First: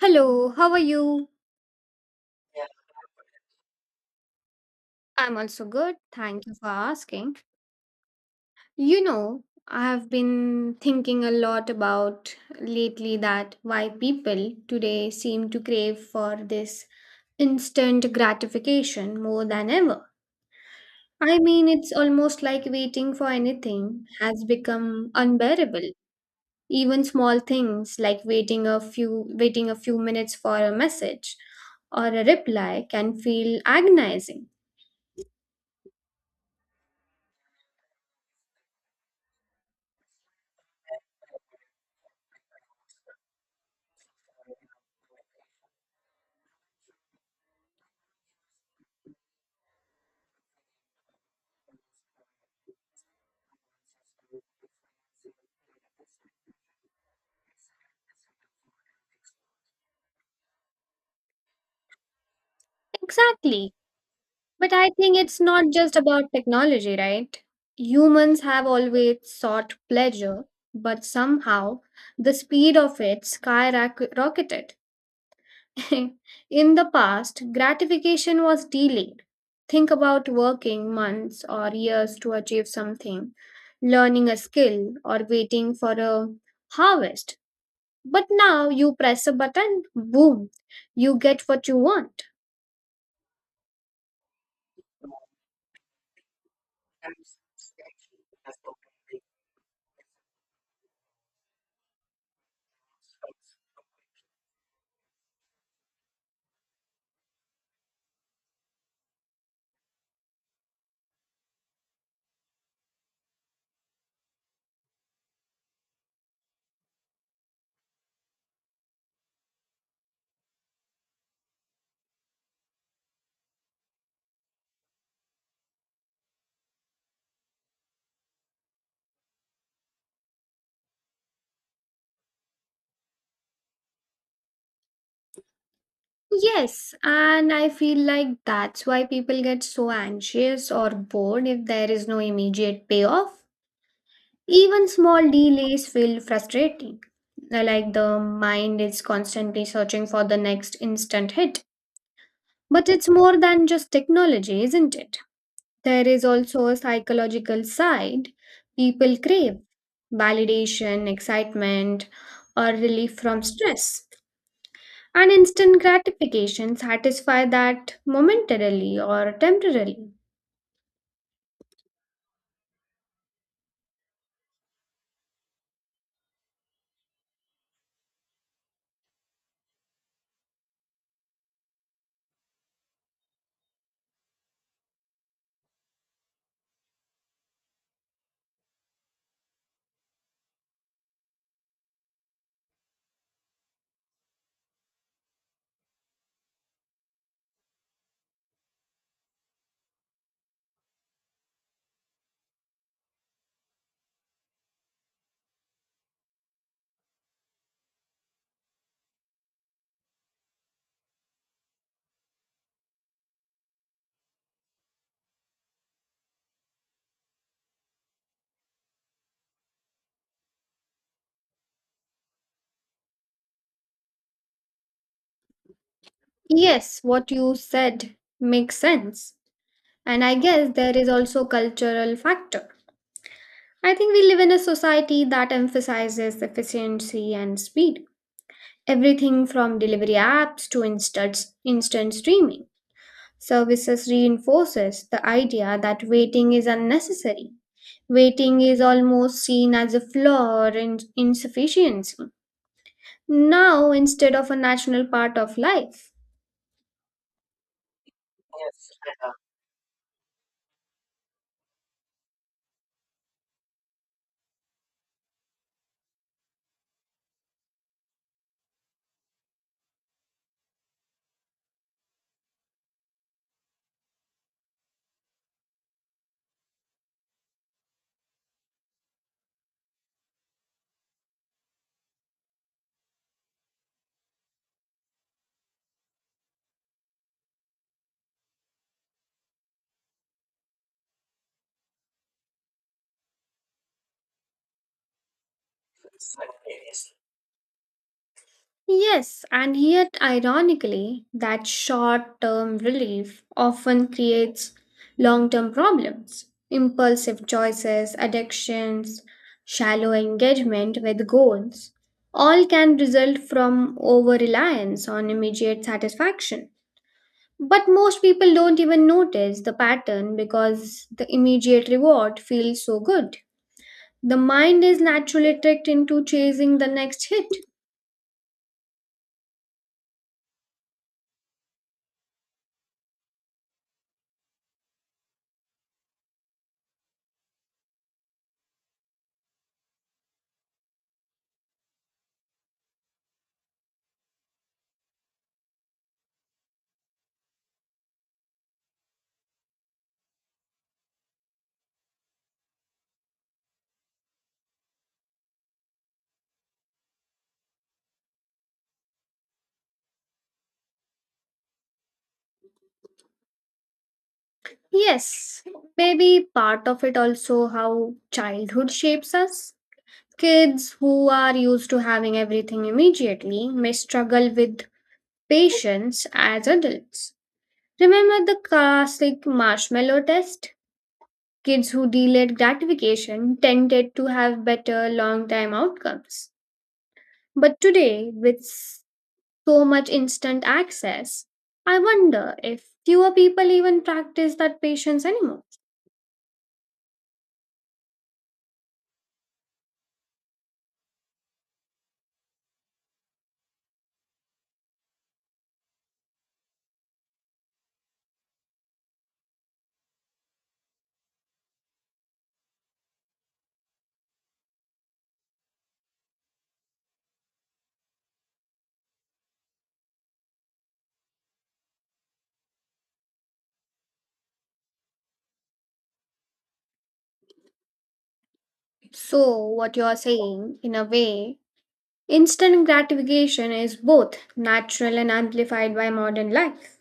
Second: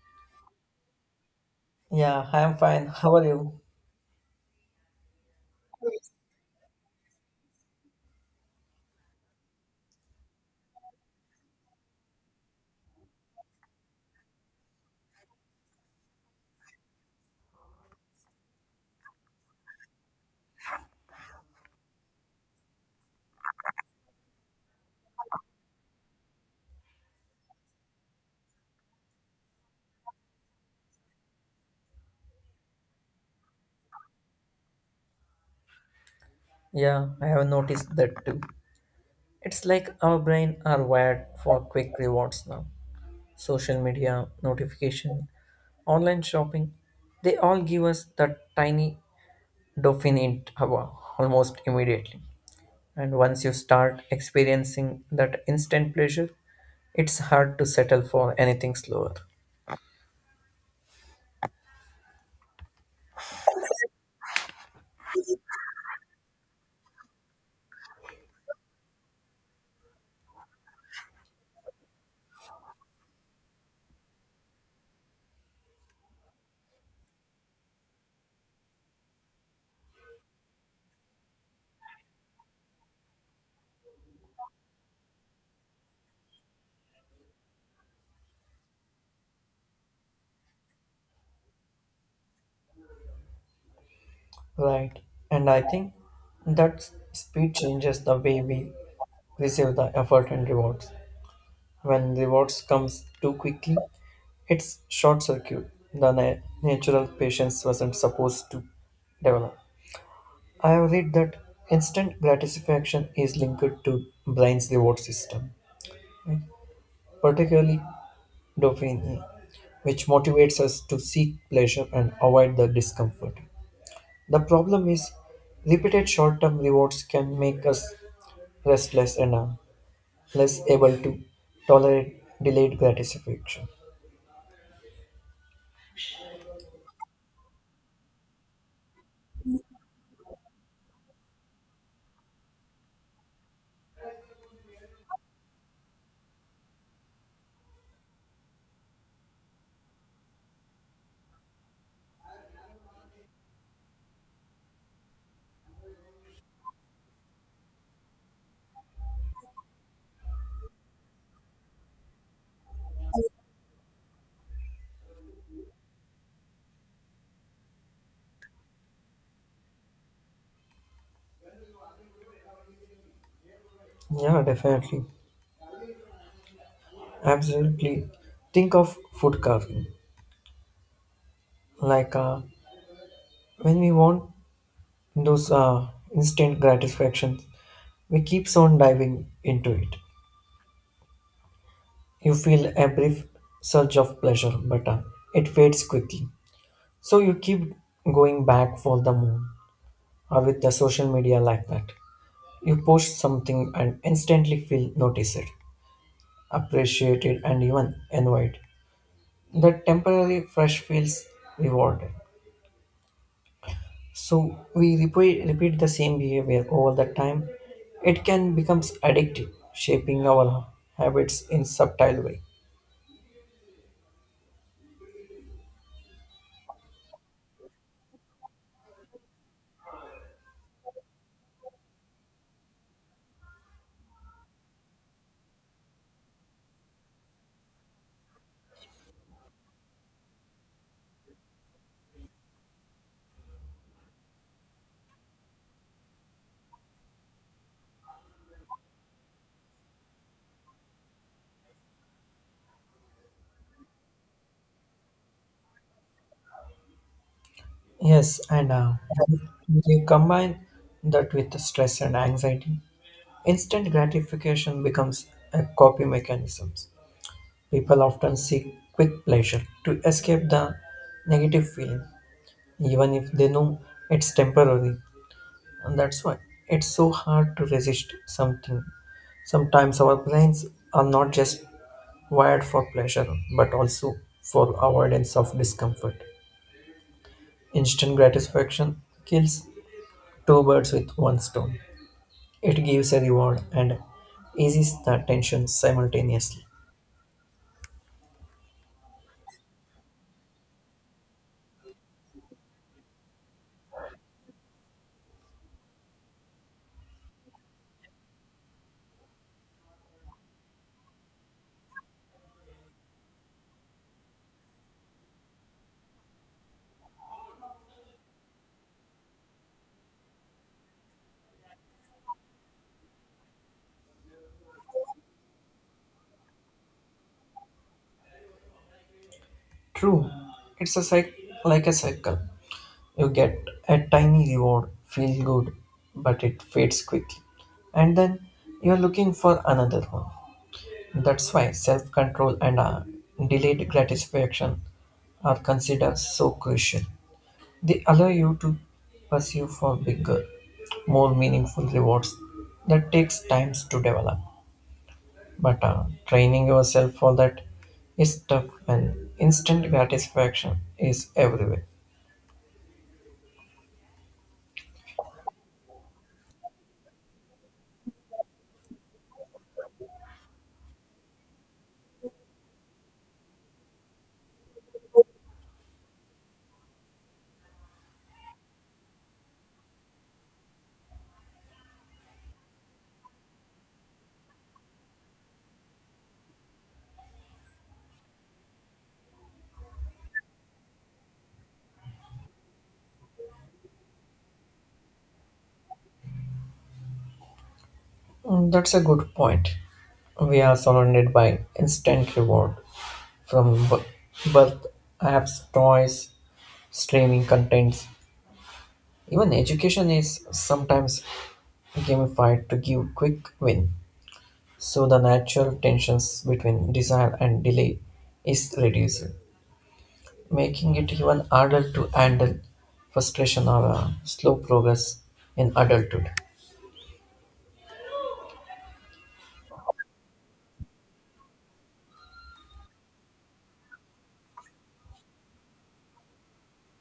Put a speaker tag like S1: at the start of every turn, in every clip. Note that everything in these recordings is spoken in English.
S1: Hello, how are you?
S2: Yeah, I am fine. How are you?
S1: I'm also good. Thank you for asking. You know, I have been thinking a lot about lately that why people today seem to crave for this instant gratification more than ever. I mean, it's almost like waiting for anything has become unbearable. Even small things like waiting a few minutes for a message or a reply can feel agonizing.
S2: Yeah, I have noticed that too. It's like our brain are wired for quick rewards now. Social media, notification, online shopping, they all give us that tiny dopamine hit hour almost immediately. And once you start experiencing that instant pleasure, it's hard to settle for anything slower.
S1: Exactly. But I think it's not just about technology, right? Humans have always sought pleasure, but somehow the speed of it skyrocketed. In the past, gratification was delayed. Think about working months or years to achieve something, learning a skill, or waiting for a harvest. But now you press a button, boom, you get what you want.
S2: Right. And I think that speed changes the way we receive the effort and rewards. When rewards comes too quickly, it's short circuit the natural patience wasn't supposed to develop. I have read that instant gratification is linked to brain's reward system, right? Particularly dopamine, which motivates us to seek pleasure and avoid the discomfort. The problem is repeated short-term rewards can make us restless and less able to tolerate delayed gratification.
S1: Yes, and I feel like that's why people get so anxious or bored if there is no immediate payoff. Even small delays feel frustrating. Like the mind is constantly searching for the next instant hit. But it's more than just technology, isn't it? There is also a psychological side. People crave validation, excitement, or relief from stress. And instant gratification satisfy that momentarily or temporarily.
S2: Yeah, definitely. Absolutely. Think of food carving. Like uh, when we want those instant gratifications, we keeps on diving into it. You feel a brief surge of pleasure, but it fades quickly. So you keep going back for the moon or with the social media like that. You post something and instantly feel noticed, appreciated, and even envied. That temporary fresh feels rewarded. So we repeat the same behavior over the time. It can become addictive, shaping our habits in subtle way.
S1: Yes, what you said makes sense. And I guess there is also cultural factor. I think we live in a society that emphasizes efficiency and speed. Everything from delivery apps to instant streaming services reinforces the idea that waiting is unnecessary. Waiting is almost seen as a flaw or insufficiency. Now instead of a natural part of life.
S2: Yes, and when you combine that with the stress and anxiety, instant gratification becomes a copy mechanism. People often seek quick pleasure to escape the negative feeling, even if they know it's temporary. And that's why it's so hard to resist something sometimes. Our brains are not just wired for pleasure but also for avoidance of discomfort. Instant gratification kills two birds with one stone. It gives a reward and eases the tension simultaneously.
S1: Yes, and yet, ironically, that short term relief often creates long term problems impulsive choices, addictions, shallow engagement with goals. All can result from over reliance on immediate satisfaction. But most people don't even notice the pattern because the immediate reward feels so good. The mind is naturally tricked into chasing the next hit.
S2: True, it's a cycle, like a cycle. You get a tiny reward, feel good, but it fades quickly, and then you're looking for another one. That's why self-control and delayed gratification are considered so crucial. They allow you to pursue for bigger, more meaningful rewards that takes time to develop. But training yourself for that is tough when instant gratification is everywhere.
S1: Yes, maybe part of it also how childhood shapes us. Kids who are used to having everything immediately may struggle with patience as adults. Remember the classic marshmallow test? Kids who delayed gratification tended to have better long time outcomes. But today, with so much instant access. I wonder if fewer people even practice that patience anymore.
S2: Mm. That's a good point. We are surrounded by instant reward from birth, apps, toys, streaming contents. Even education is sometimes gamified to give quick win, so the natural tensions between desire and delay is reduced, making it even harder to handle frustration or slow progress in adulthood.
S1: So, what you are saying, in a way, instant gratification is both natural and amplified by modern life.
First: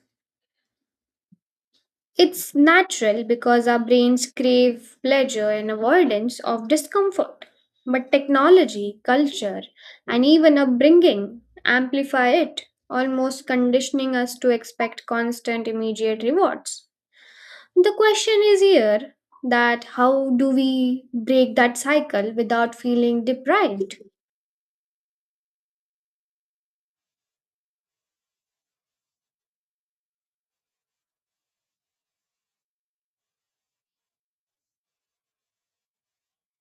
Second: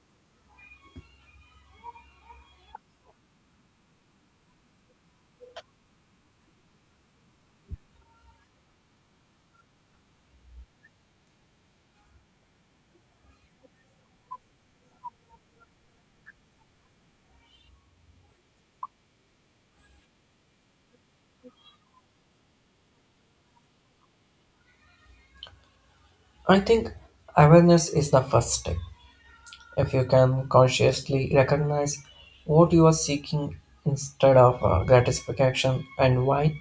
S1: It's natural because our brains crave pleasure and avoidance of discomfort. But technology, culture, and even upbringing amplify it, almost conditioning us to expect constant immediate rewards. The question is here that how do we break that cycle without feeling deprived?
S2: I think awareness is the first step. If you can consciously recognize what you are seeking instead of gratification and why,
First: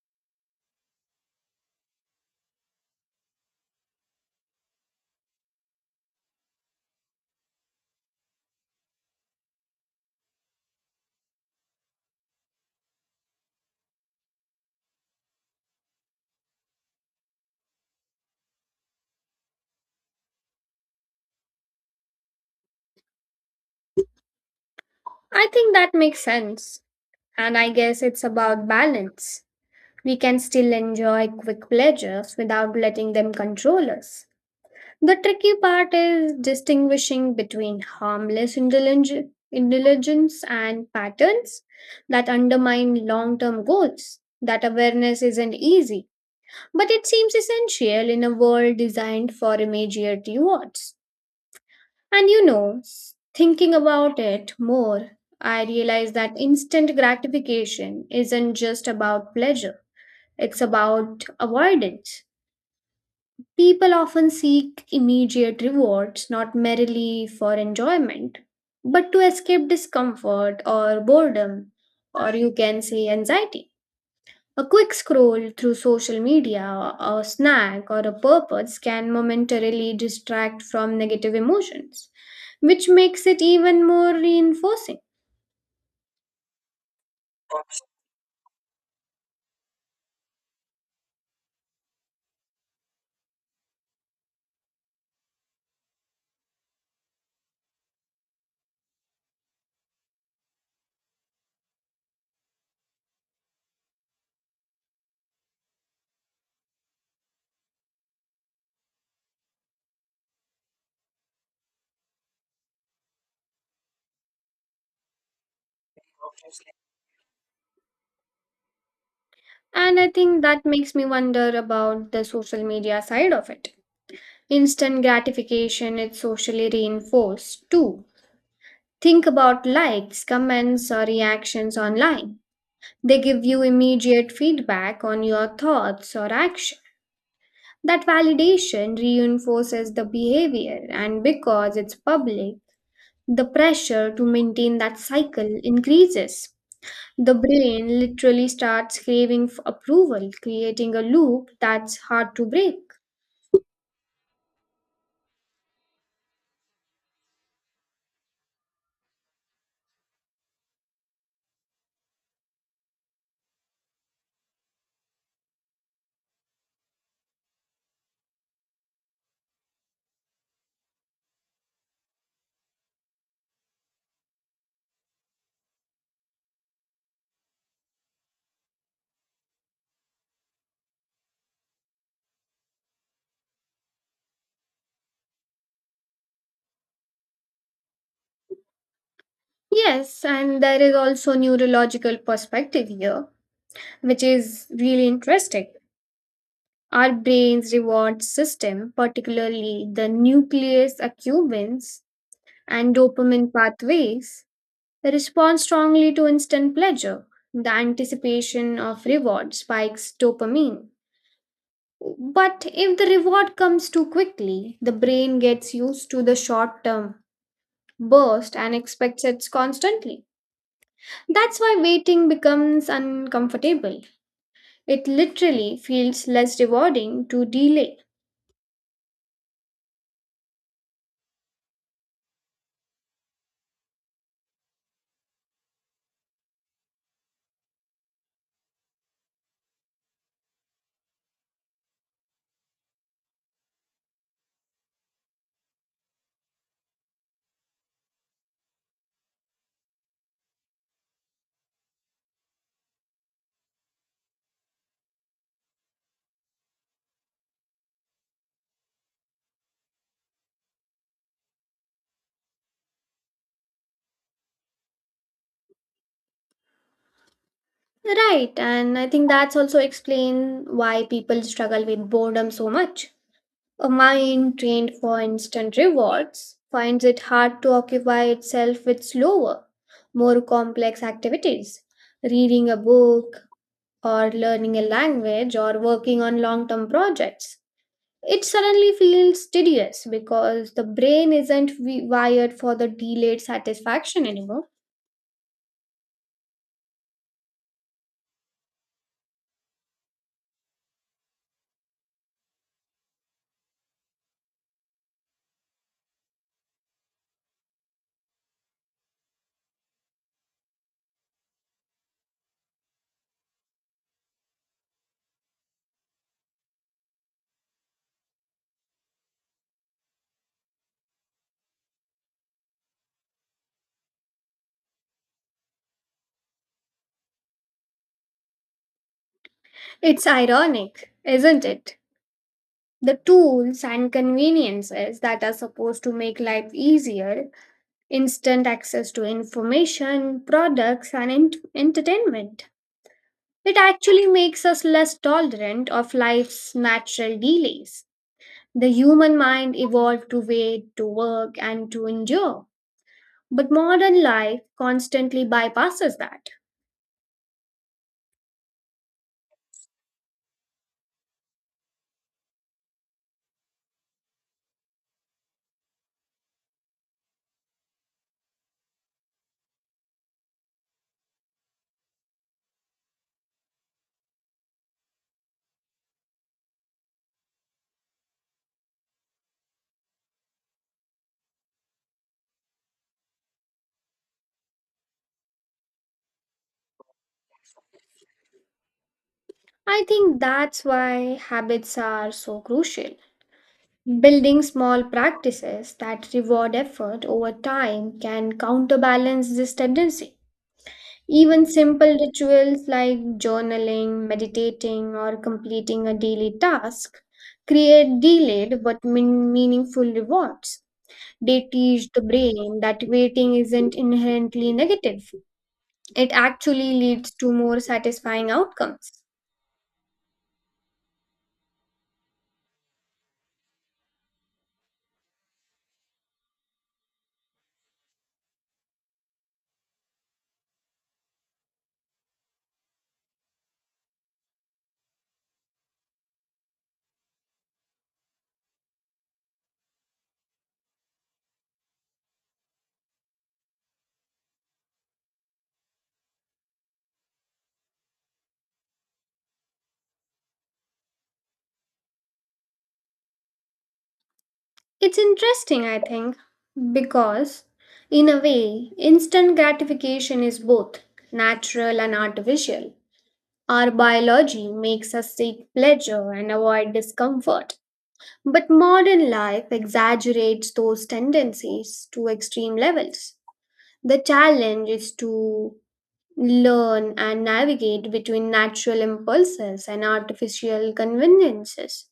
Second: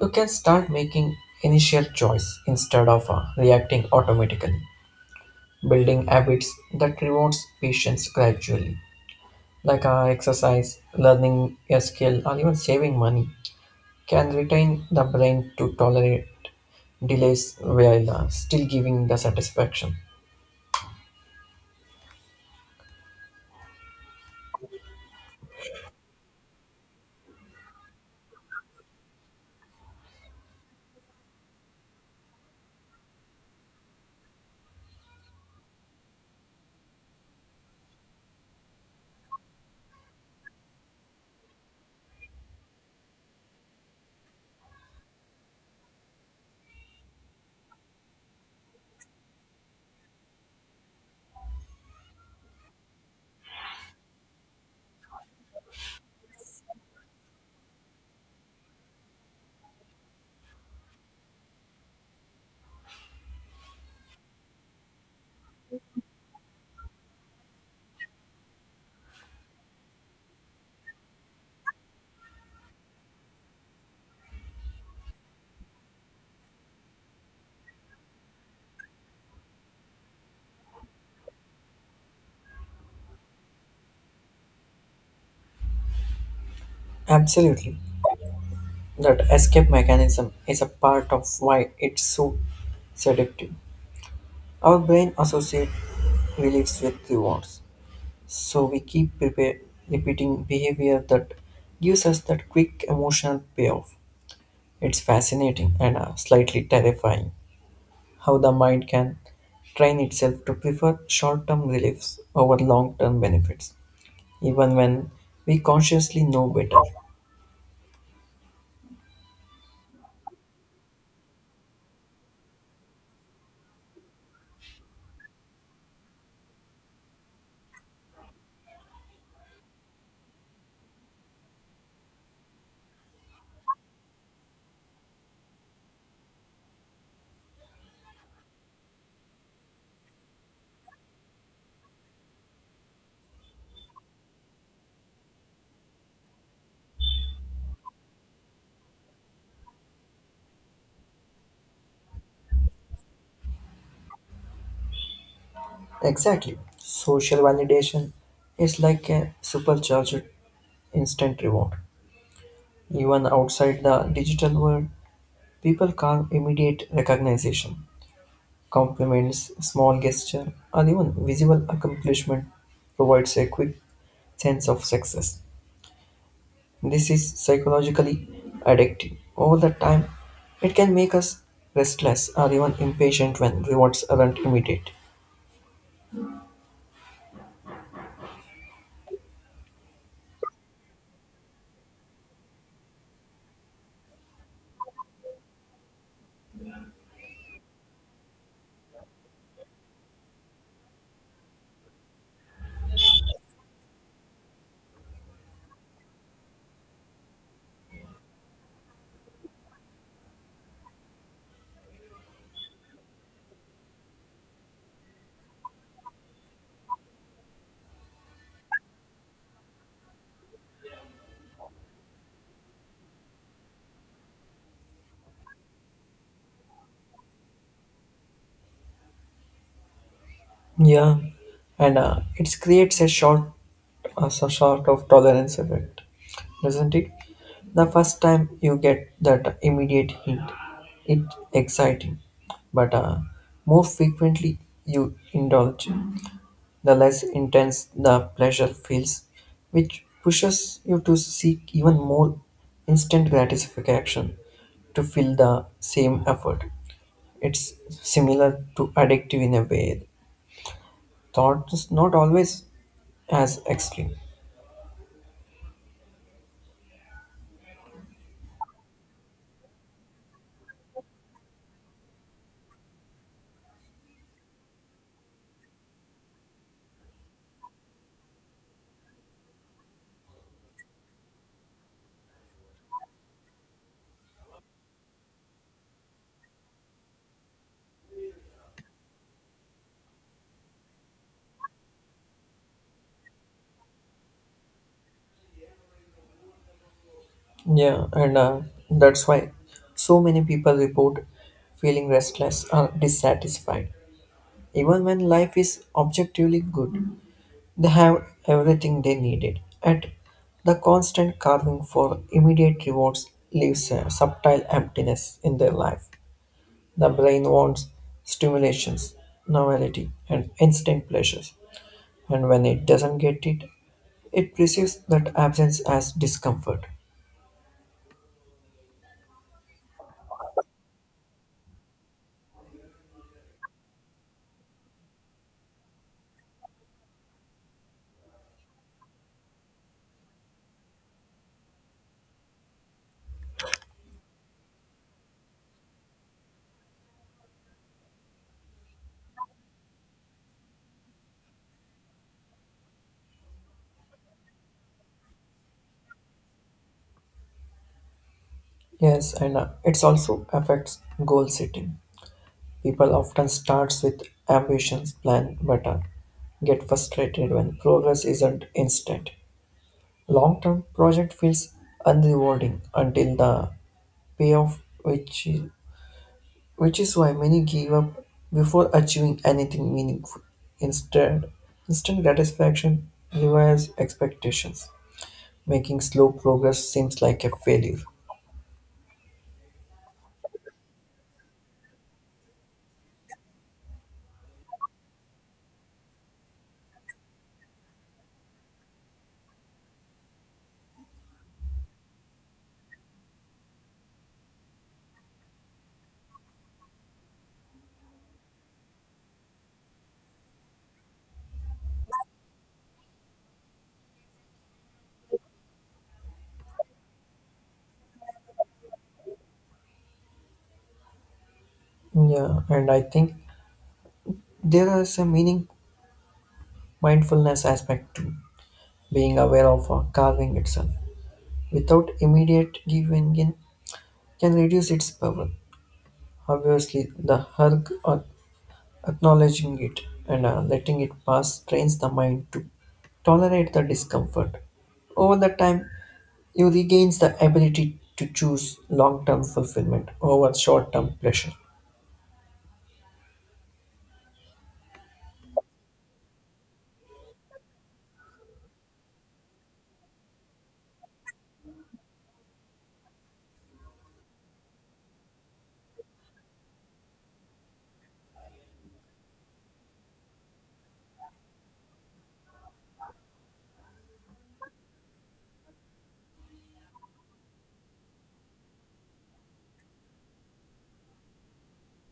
S2: you can start making initial choice instead of reacting automatically, building habits that rewards patience gradually, like exercise, learning a skill, or even saving money, can retain the brain to tolerate delays while still giving the satisfaction.
S1: I think that makes sense. And I guess it's about balance. We can still enjoy quick pleasures without letting them control us. The tricky part is distinguishing between harmless indulgence and patterns that undermine long term goals. That awareness isn't easy but it seems essential in a world designed for immediate rewards. And you know, thinking about it more, I realize that instant gratification isn't just about pleasure, it's about avoidance. People often seek immediate rewards not merely for enjoyment, but to escape discomfort or boredom, or you can say anxiety. A quick scroll through social media, a snack, or a purpose can momentarily distract from negative emotions, which makes it even more reinforcing.
S2: Absolutely. That escape mechanism is a part of why it's so seductive. Our brain associates reliefs with rewards. So we repeating behavior that gives us that quick emotional payoff. It's fascinating and slightly terrifying how the mind can train itself to prefer short term reliefs over long term benefits, even when we consciously know better.
S1: And I think that makes me wonder about the social media side of it. Instant gratification is socially reinforced too. Think about likes, comments, or reactions online. They give you immediate feedback on your thoughts or actions. That validation reinforces the behavior, and because it's public, the pressure to maintain that cycle increases. The brain literally starts craving for approval, creating a loop that's hard to break.
S2: Exactly. Social validation is like a supercharged instant reward. Even outside the digital world, people crave immediate recognition. Compliments, small gesture, or even visible accomplishment provides a quick sense of success. This is psychologically addictive. Over the time, it can make us restless or even impatient when rewards aren't immediate.
S1: Yes, and there is also neurological perspective here, which is really interesting. Our brain's reward system, particularly the nucleus accumbens and dopamine pathways, they respond strongly to instant pleasure. The anticipation of reward spikes dopamine. But if the reward comes too quickly, the brain gets used to the short term burst and expects it constantly. That's why waiting becomes uncomfortable. It literally feels less rewarding to delay.
S2: Yeah, and it creates a short as a sort of tolerance effect, doesn't it? The first time you get that immediate hint, it's exciting, but more frequently you indulge, the less intense the pleasure feels, which pushes you to seek even more instant gratification to fill the same effort. It's similar to addictive in a way. Thought is not always as extreme.
S1: Right, and I think that's also explain why people struggle with boredom so much. A mind trained for instant rewards finds it hard to occupy itself with slower, more complex activities. Reading a book, or learning a language, or working on long term projects. It suddenly feels tedious because the brain isn't wired for the delayed satisfaction anymore.
S2: Yeah, and that's why so many people report feeling restless or dissatisfied. Even when life is objectively good, they have everything they needed. At the constant carving for immediate rewards leaves a subtle emptiness in their life. The brain wants stimulations, novelty, and instant pleasures, and when it doesn't get it, it perceives that absence as discomfort.
S1: It's ironic, isn't it? The tools and conveniences that are supposed to make life easier instant access to information, products, and entertainment. It actually makes us less tolerant of life's natural delays. The human mind evolved to wait, to work, and to endure. But modern life constantly bypasses that.
S2: Yes, and it also affects goal setting. People often starts with ambitions, plan better, get frustrated when progress isn't instant. Long-term project feels unrewarding until the payoff, which is why many give up before achieving anything meaningful. Instead, instant satisfaction revives expectations, making slow progress seems like a failure.
S1: I think that's why habits are so crucial. Building small practices that reward effort over time can counterbalance this tendency. Even simple rituals like journaling, meditating, or completing a daily task create delayed but meaningful rewards. They teach the brain that waiting isn't inherently negative, it actually leads to more satisfying outcomes.
S2: Yeah, and I think there is a meaning mindfulness aspect too. Being aware of a carving itself without immediate giving in can reduce its power. Obviously, the hug or acknowledging it and letting it pass trains the mind to tolerate the discomfort. Over the time, you regains the ability to choose long-term fulfillment over short-term pleasure.
S1: It's interesting, I think, because in a way, instant gratification is both natural and artificial. Our biology makes us seek pleasure and avoid discomfort. But modern life exaggerates those tendencies to extreme levels. The challenge is to learn and navigate between natural impulses and artificial conveniences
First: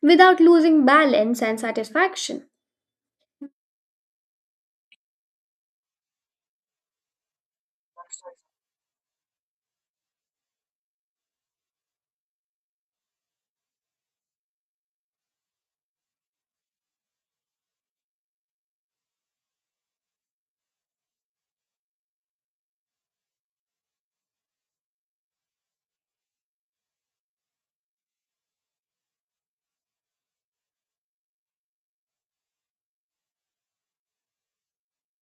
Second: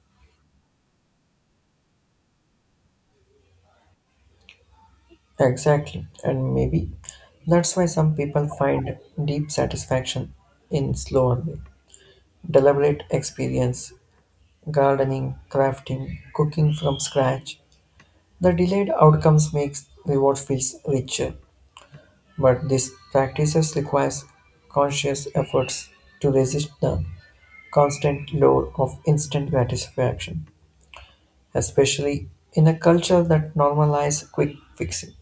S1: without losing balance and satisfaction.
S2: Exactly, and maybe that's why some people find deep satisfaction in slower, deliberate experience, gardening, crafting, cooking from scratch. The delayed outcomes makes reward feels richer, but these practices requires conscious efforts to resist the constant lure of instant gratification, especially in a culture that normalizes quick fixing.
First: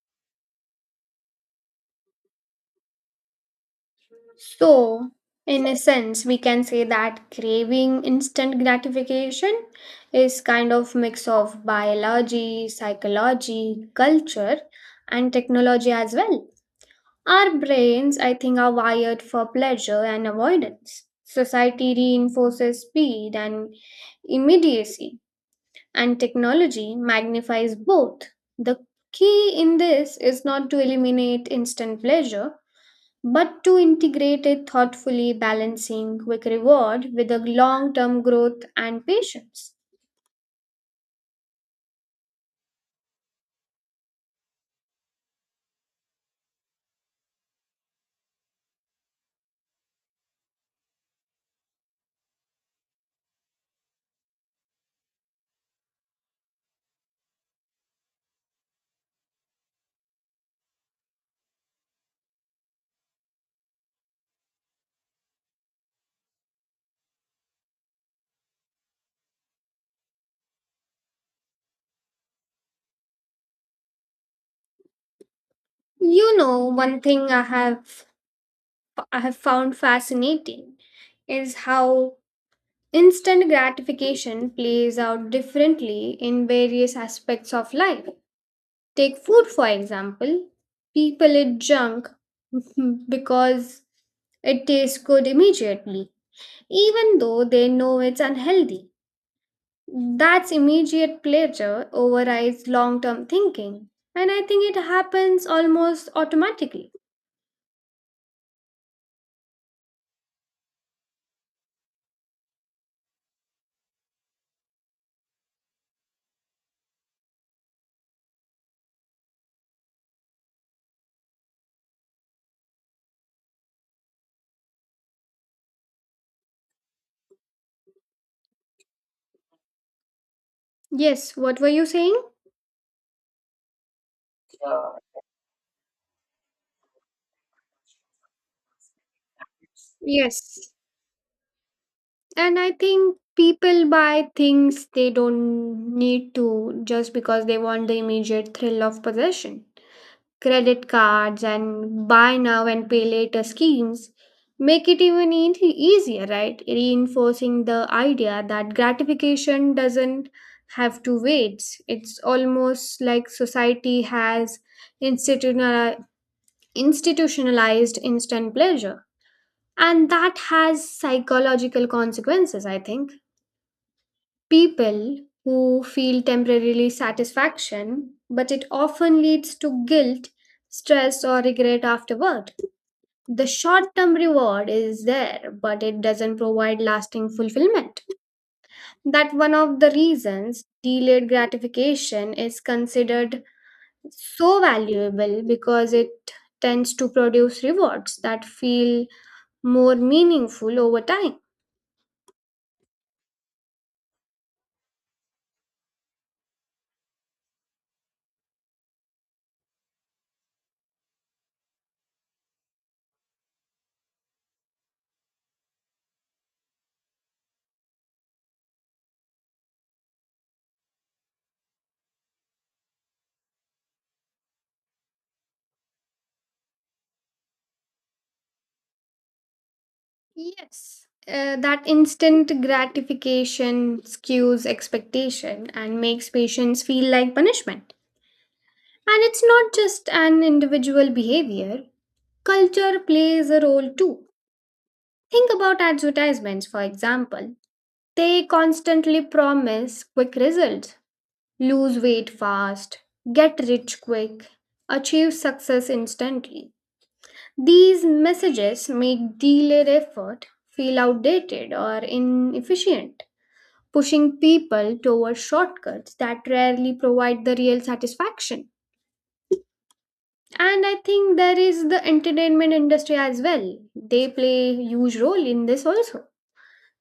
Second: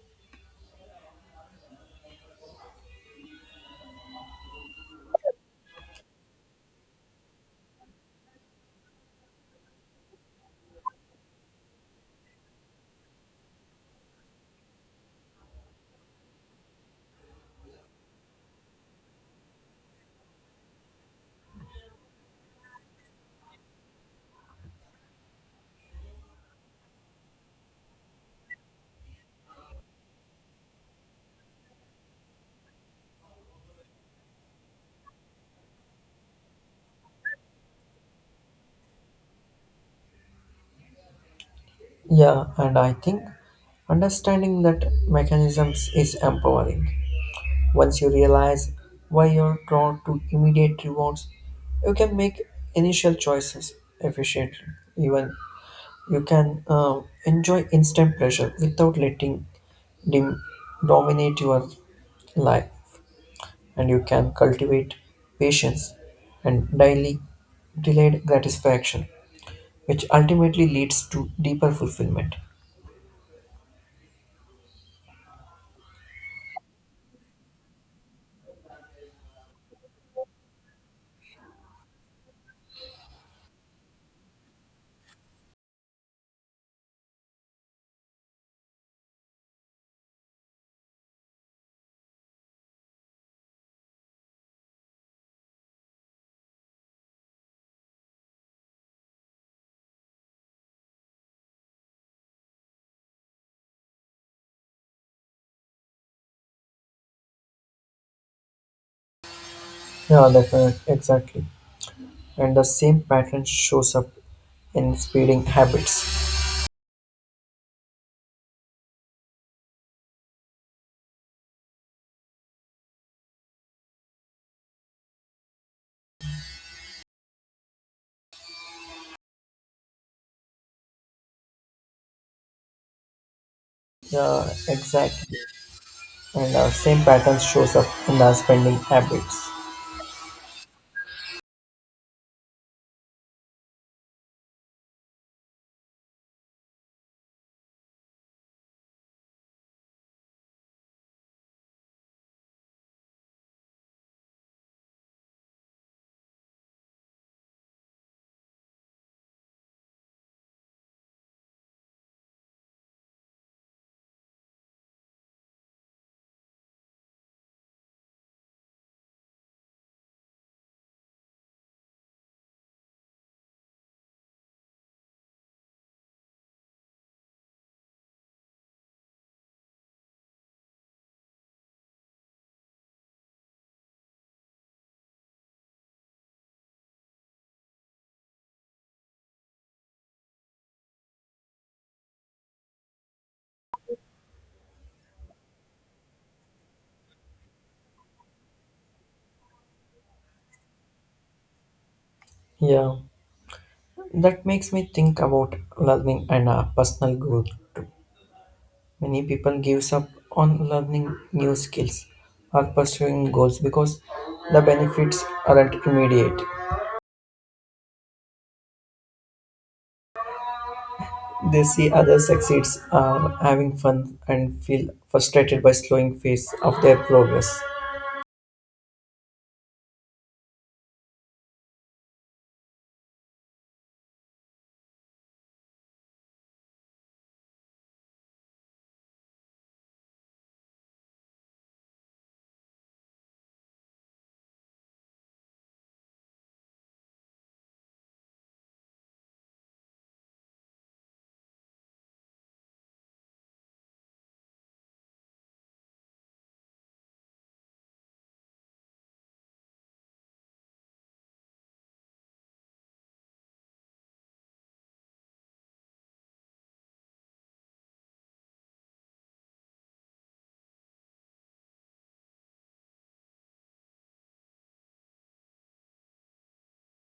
S1: So, in a sense, we can say that craving instant gratification is kind of mix of biology, psychology, culture and technology as well. Our brains, I think, are wired for pleasure and avoidance. Society reinforces speed and immediacy, and technology magnifies both. The key in this is not to eliminate instant pleasure, but to integrate it thoughtfully, balancing quick reward with a long term growth and patience.
S2: Yeah, and I think understanding that mechanisms is empowering. Once you realize why you're drawn to immediate rewards, you can make initial choices efficiently. Even you can enjoy instant pleasure without letting them dominate your life, and you can cultivate patience and daily delayed gratification, which ultimately leads to deeper fulfillment.
S1: You know, one thing I have found fascinating is how instant gratification plays out differently in various aspects of life. Take food, for example. People eat junk because it tastes good immediately, even though they know it's unhealthy. That's immediate pleasure overrides long term thinking, and I think it happens almost automatically.
S2: Yeah, definitely, exactly. And the same pattern shows up in speeding habits.
S1: Yes, what were you saying?
S2: Yeah, exactly. and same pattern shows up in our spending habits.
S1: Yes. And I think people buy things they don't need to just because they want the immediate thrill of possession. Credit cards and buy now and pay later schemes make it even easier, right? Reinforcing the idea that gratification doesn't have to wait. It's almost like society has institutionali- institutionalized instant pleasure. And that has psychological consequences, I think people who feel temporarily satisfaction, but it often leads to guilt, stress, or regret afterward. The short term reward is there, but it doesn't provide lasting fulfillment. That one of the reasons delayed gratification is considered so valuable because it tends to produce rewards that feel more meaningful over time.
S2: Yeah, that makes me think about learning and personal growth too. Many people gives up on learning new skills or pursuing goals because the benefits aren't immediate. They see others succeeds are having fun and feel frustrated by slowing pace of their progress.
S1: Yes, that instant gratification skews expectation and makes patients feel like punishment. And it's not just an individual behavior, culture plays a role too. Think about advertisements, for example. They constantly promise quick results lose weight fast, get rich quick, achieve success instantly. These messages make delayed effort feel outdated or inefficient pushing people toward shortcuts that rarely provide the real satisfaction. And I think there is the entertainment industry as well. They play a huge role in this also.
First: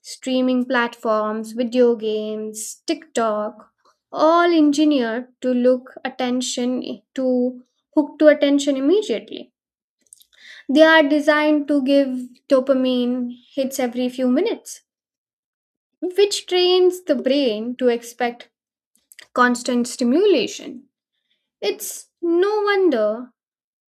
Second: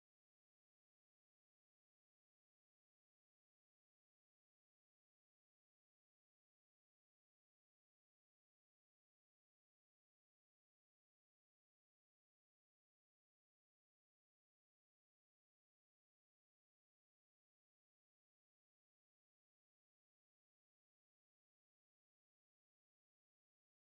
S1: Streaming platforms, video games, TikTok, all engineered to look attention to hook to attention immediately. They are designed to give dopamine hits every few minutes, which trains the brain to expect constant stimulation. It's no wonder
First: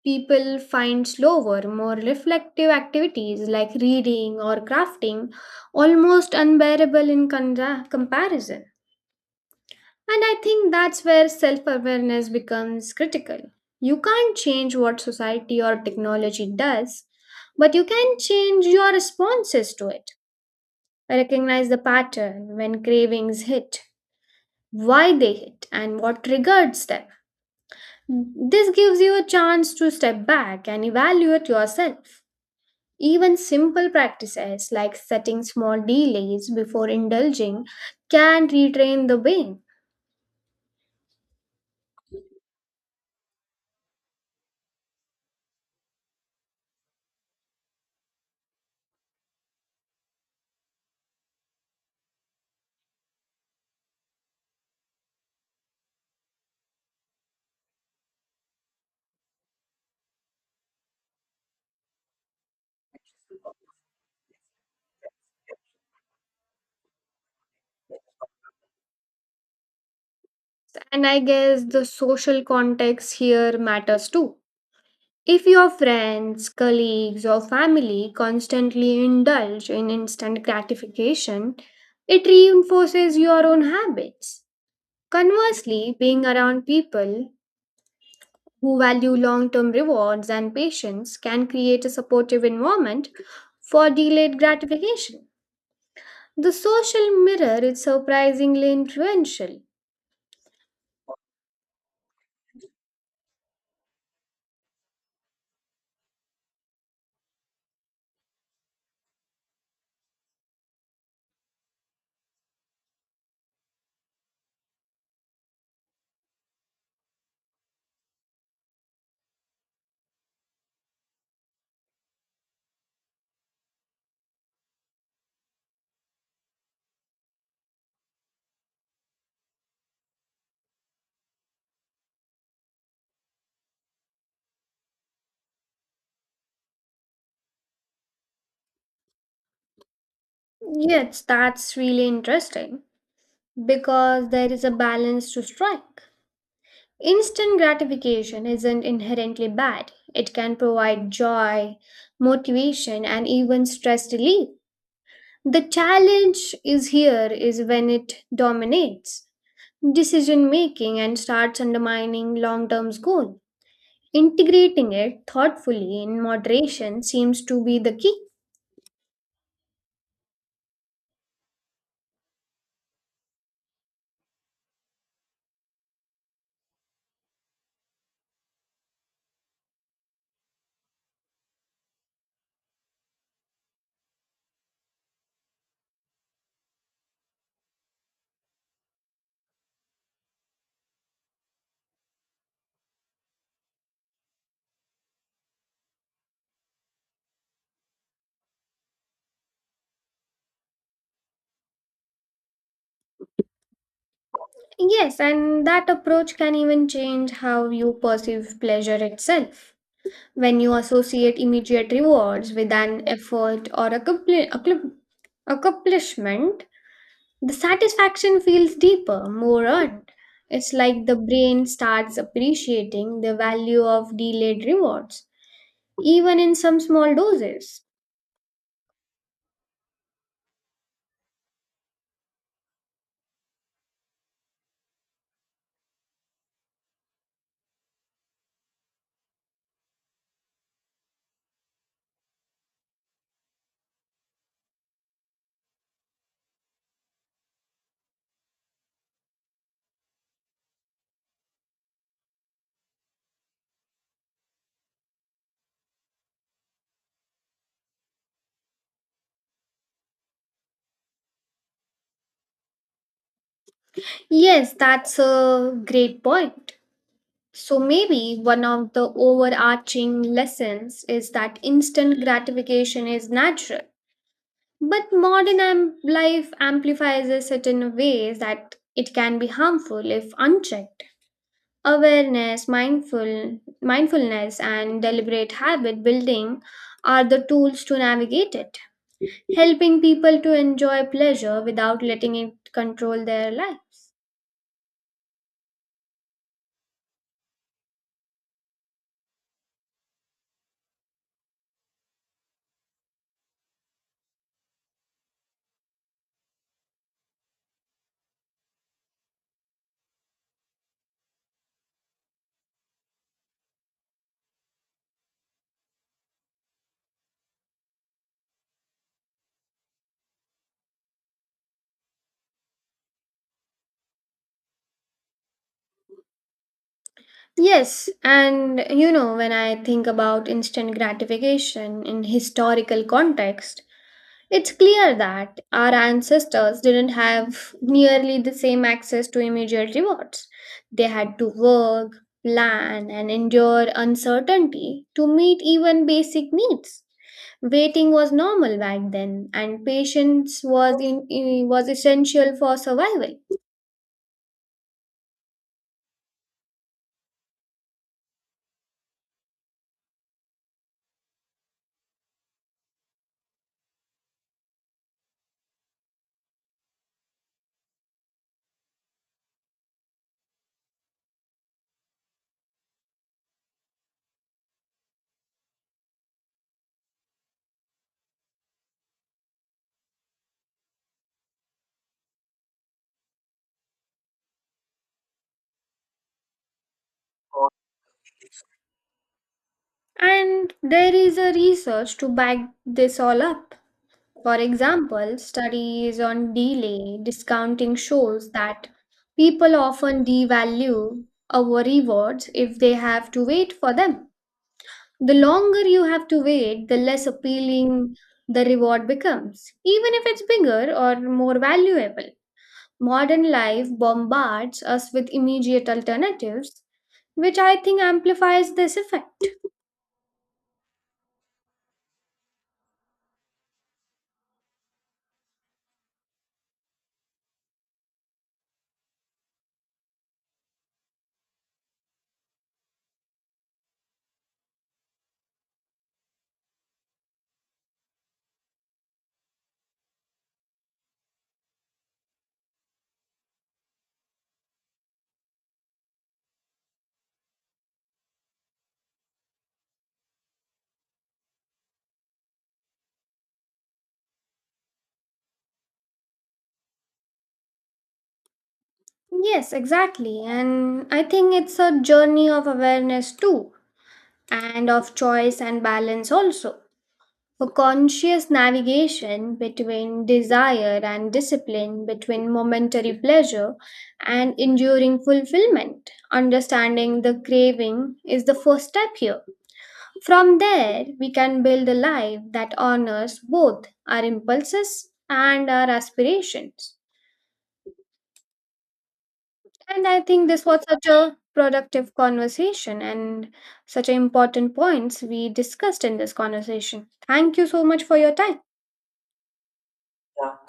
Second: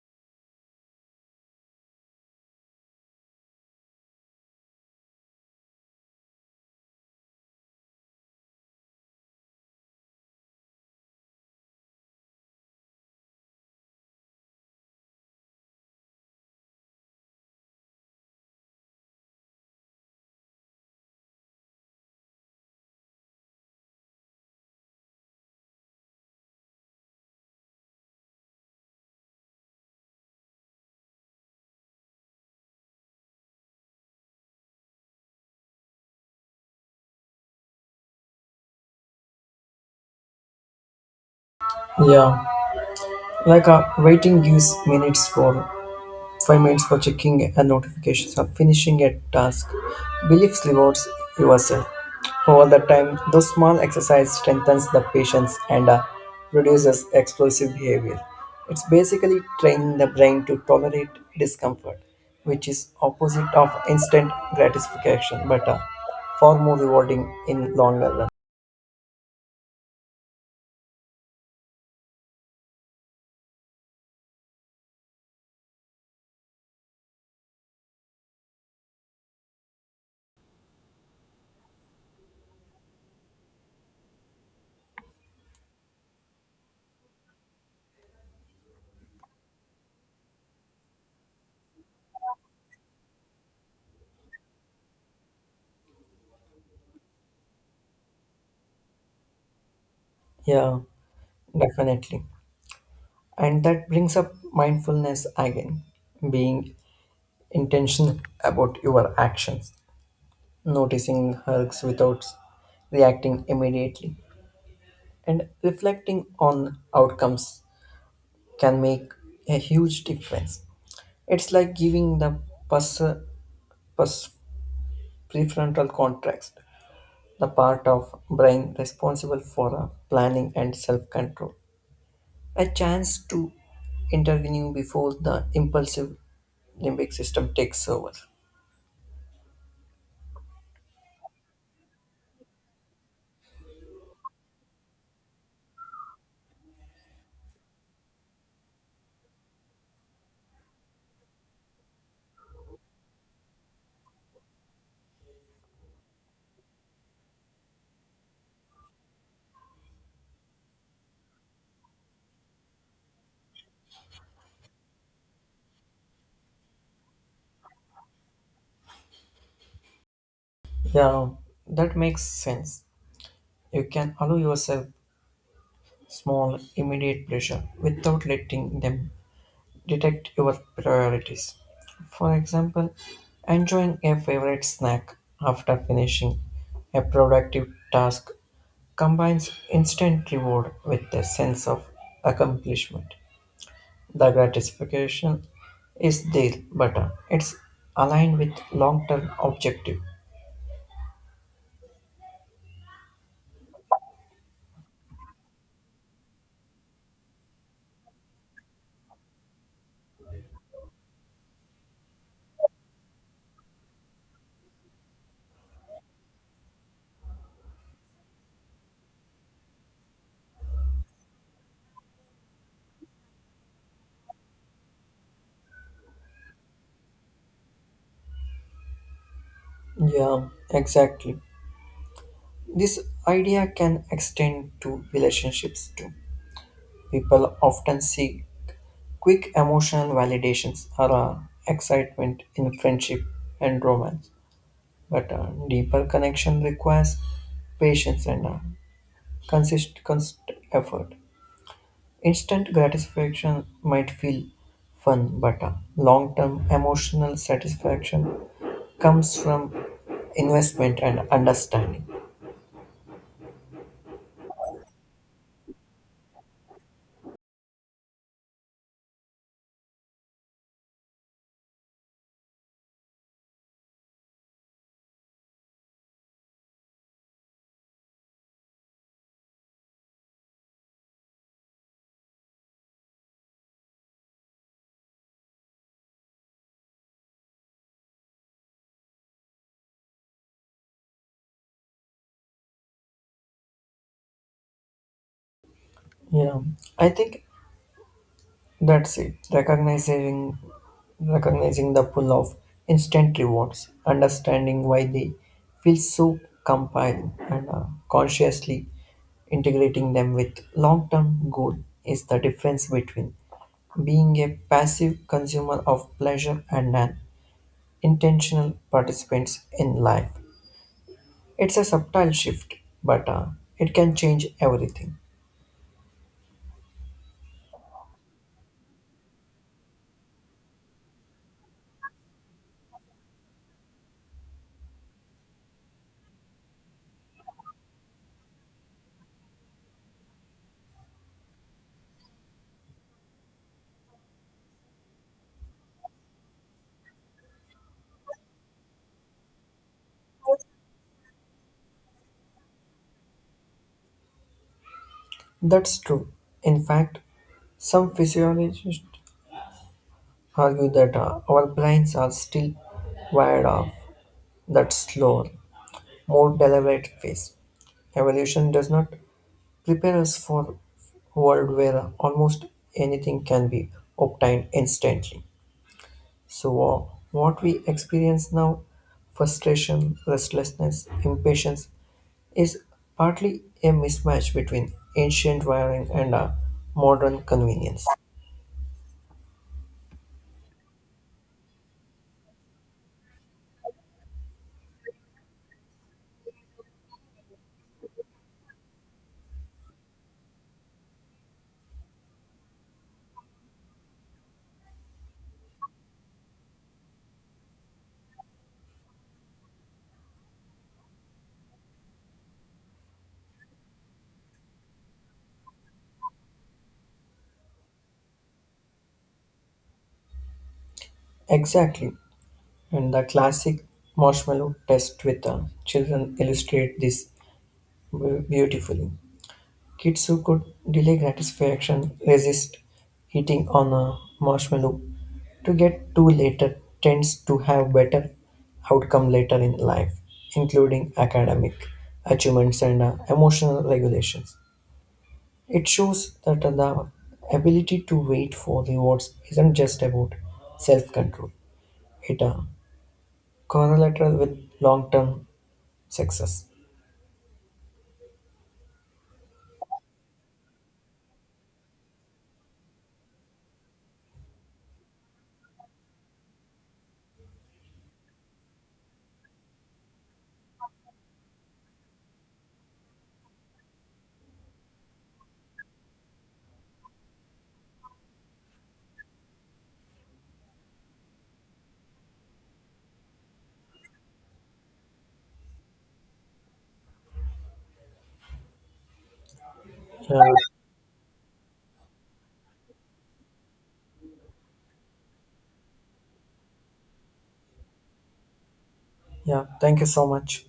S1: people find slower, more reflective activities like reading or crafting almost unbearable in comparison. And I think that's where self awareness becomes critical. You can't change what society or technology does, but you can change your responses to it. Recognize the pattern when cravings hit, why they hit, and what triggers them. This gives you a chance to step back and evaluate yourself. Even simple practices like setting small delays before indulging can retrain the brain.
S2: Yeah, like waiting gives minutes for 5 minutes for checking and notifications of finishing a task. Beliefs rewards yourself. Over the time, those small exercise strengthens the patience and reduces explosive behavior. It's basically training the brain to tolerate discomfort, which is opposite of instant gratification, but far more rewarding in longer run.
S1: And I guess the social context here matters too. If your friends, colleagues, or family constantly indulge in instant gratification, it reinforces your own habits. Conversely, being around people who value long term rewards and patience can create a supportive environment for delayed gratification. The social mirror is surprisingly influential.
S2: Yeah, definitely. And that brings up mindfulness again, being intentional about your actions, noticing hurts without reacting immediately and reflecting on outcomes can make a huge difference. It's like giving the pus, pus prefrontal cortex, the part of brain responsible for planning and self-control, a chance to intervene before the impulsive limbic system takes over.
S1: Yes, that's really interesting because there is a balance to strike. Instant gratification isn't inherently bad, it can provide joy, motivation, and even stress relief. The challenge is here is when it dominates. Decision making and starts undermining long term goal. Integrating it thoughtfully in moderation seems to be the key.
S2: Yeah, that makes sense. You can allow yourself small, immediate pleasure without letting them detect your priorities. For example, enjoying a favorite snack after finishing a productive task combines instant reward with a sense of accomplishment. The gratification is there, but it's aligned with long term objective.
S1: Yes, and that approach can even change how you perceive pleasure itself. When you associate immediate rewards with an effort or accomplishment, the satisfaction feels deeper, more earned. It's like the brain starts appreciating the value of delayed rewards, even in some small doses.
S2: Yeah, exactly. This idea can extend to relationships too. People often seek quick emotional validations are excitement in friendship and romance, but a deeper connection requires patience and constant effort. Instant gratification might feel fun, but long-term emotional satisfaction comes from investment and understanding.
S1: Yes, that's a great point. So maybe one of the overarching lessons is that instant gratification is natural, but life amplifies a certain ways that it can be harmful if unchecked. Awareness, mindfulness and deliberate habit building are the tools to navigate it, helping people to enjoy pleasure without letting it control their lives.
S2: Yeah, I think that's it. Recognizing the pull of instant rewards, understanding why they feel so compelling, and consciously integrating them with long-term goal is the difference between being a passive consumer of pleasure and an intentional participant in life. It's a subtle shift, but it can change everything.
S1: Yes, and you know, when I think about instant gratification in historical context, it's clear that our ancestors didn't have nearly the same access to immediate rewards. They had to work, plan, and endure uncertainty to meet even basic needs. Waiting was normal back then, and patience was was essential for survival.
S2: That's true. In fact, some physiologists argue that our brains are still wired that slower, more deliberate phase. Evolution does not prepare us for world where almost anything can be obtained instantly. So what we experience now, frustration, restlessness, impatience, is partly a mismatch between ancient wiring and modern convenience.
S1: And there is a research to back this all up. For example, studies on delay discounting shows that people often devalue our rewards if they have to wait for them. The longer you have to wait, the less appealing the reward becomes, even if it's bigger or more valuable. Modern life bombards us with immediate alternatives, which I think amplifies this effect.
S2: Exactly, and the classic marshmallow test with children illustrate this beautifully. Kids who could delay gratification, resist eating on a marshmallow to get to later, tends to have better outcome later in life, including academic achievements and emotional regulations. It shows that the ability to wait for rewards isn't just about self-control. It correlates with long-term success.
S1: Yes, exactly. And I think it's a journey of awareness too and of choice and balance also. For conscious navigation between desire and discipline, between momentary pleasure and enduring fulfillment. Understanding the craving is the first step here. From there, we can build a life that honors both our impulses and our aspirations. And I think
S2: Yeah,
S1: this was such a productive conversation and such important points we discussed in this conversation. Thank you so much for your time.
S2: yeah. Thank you so much.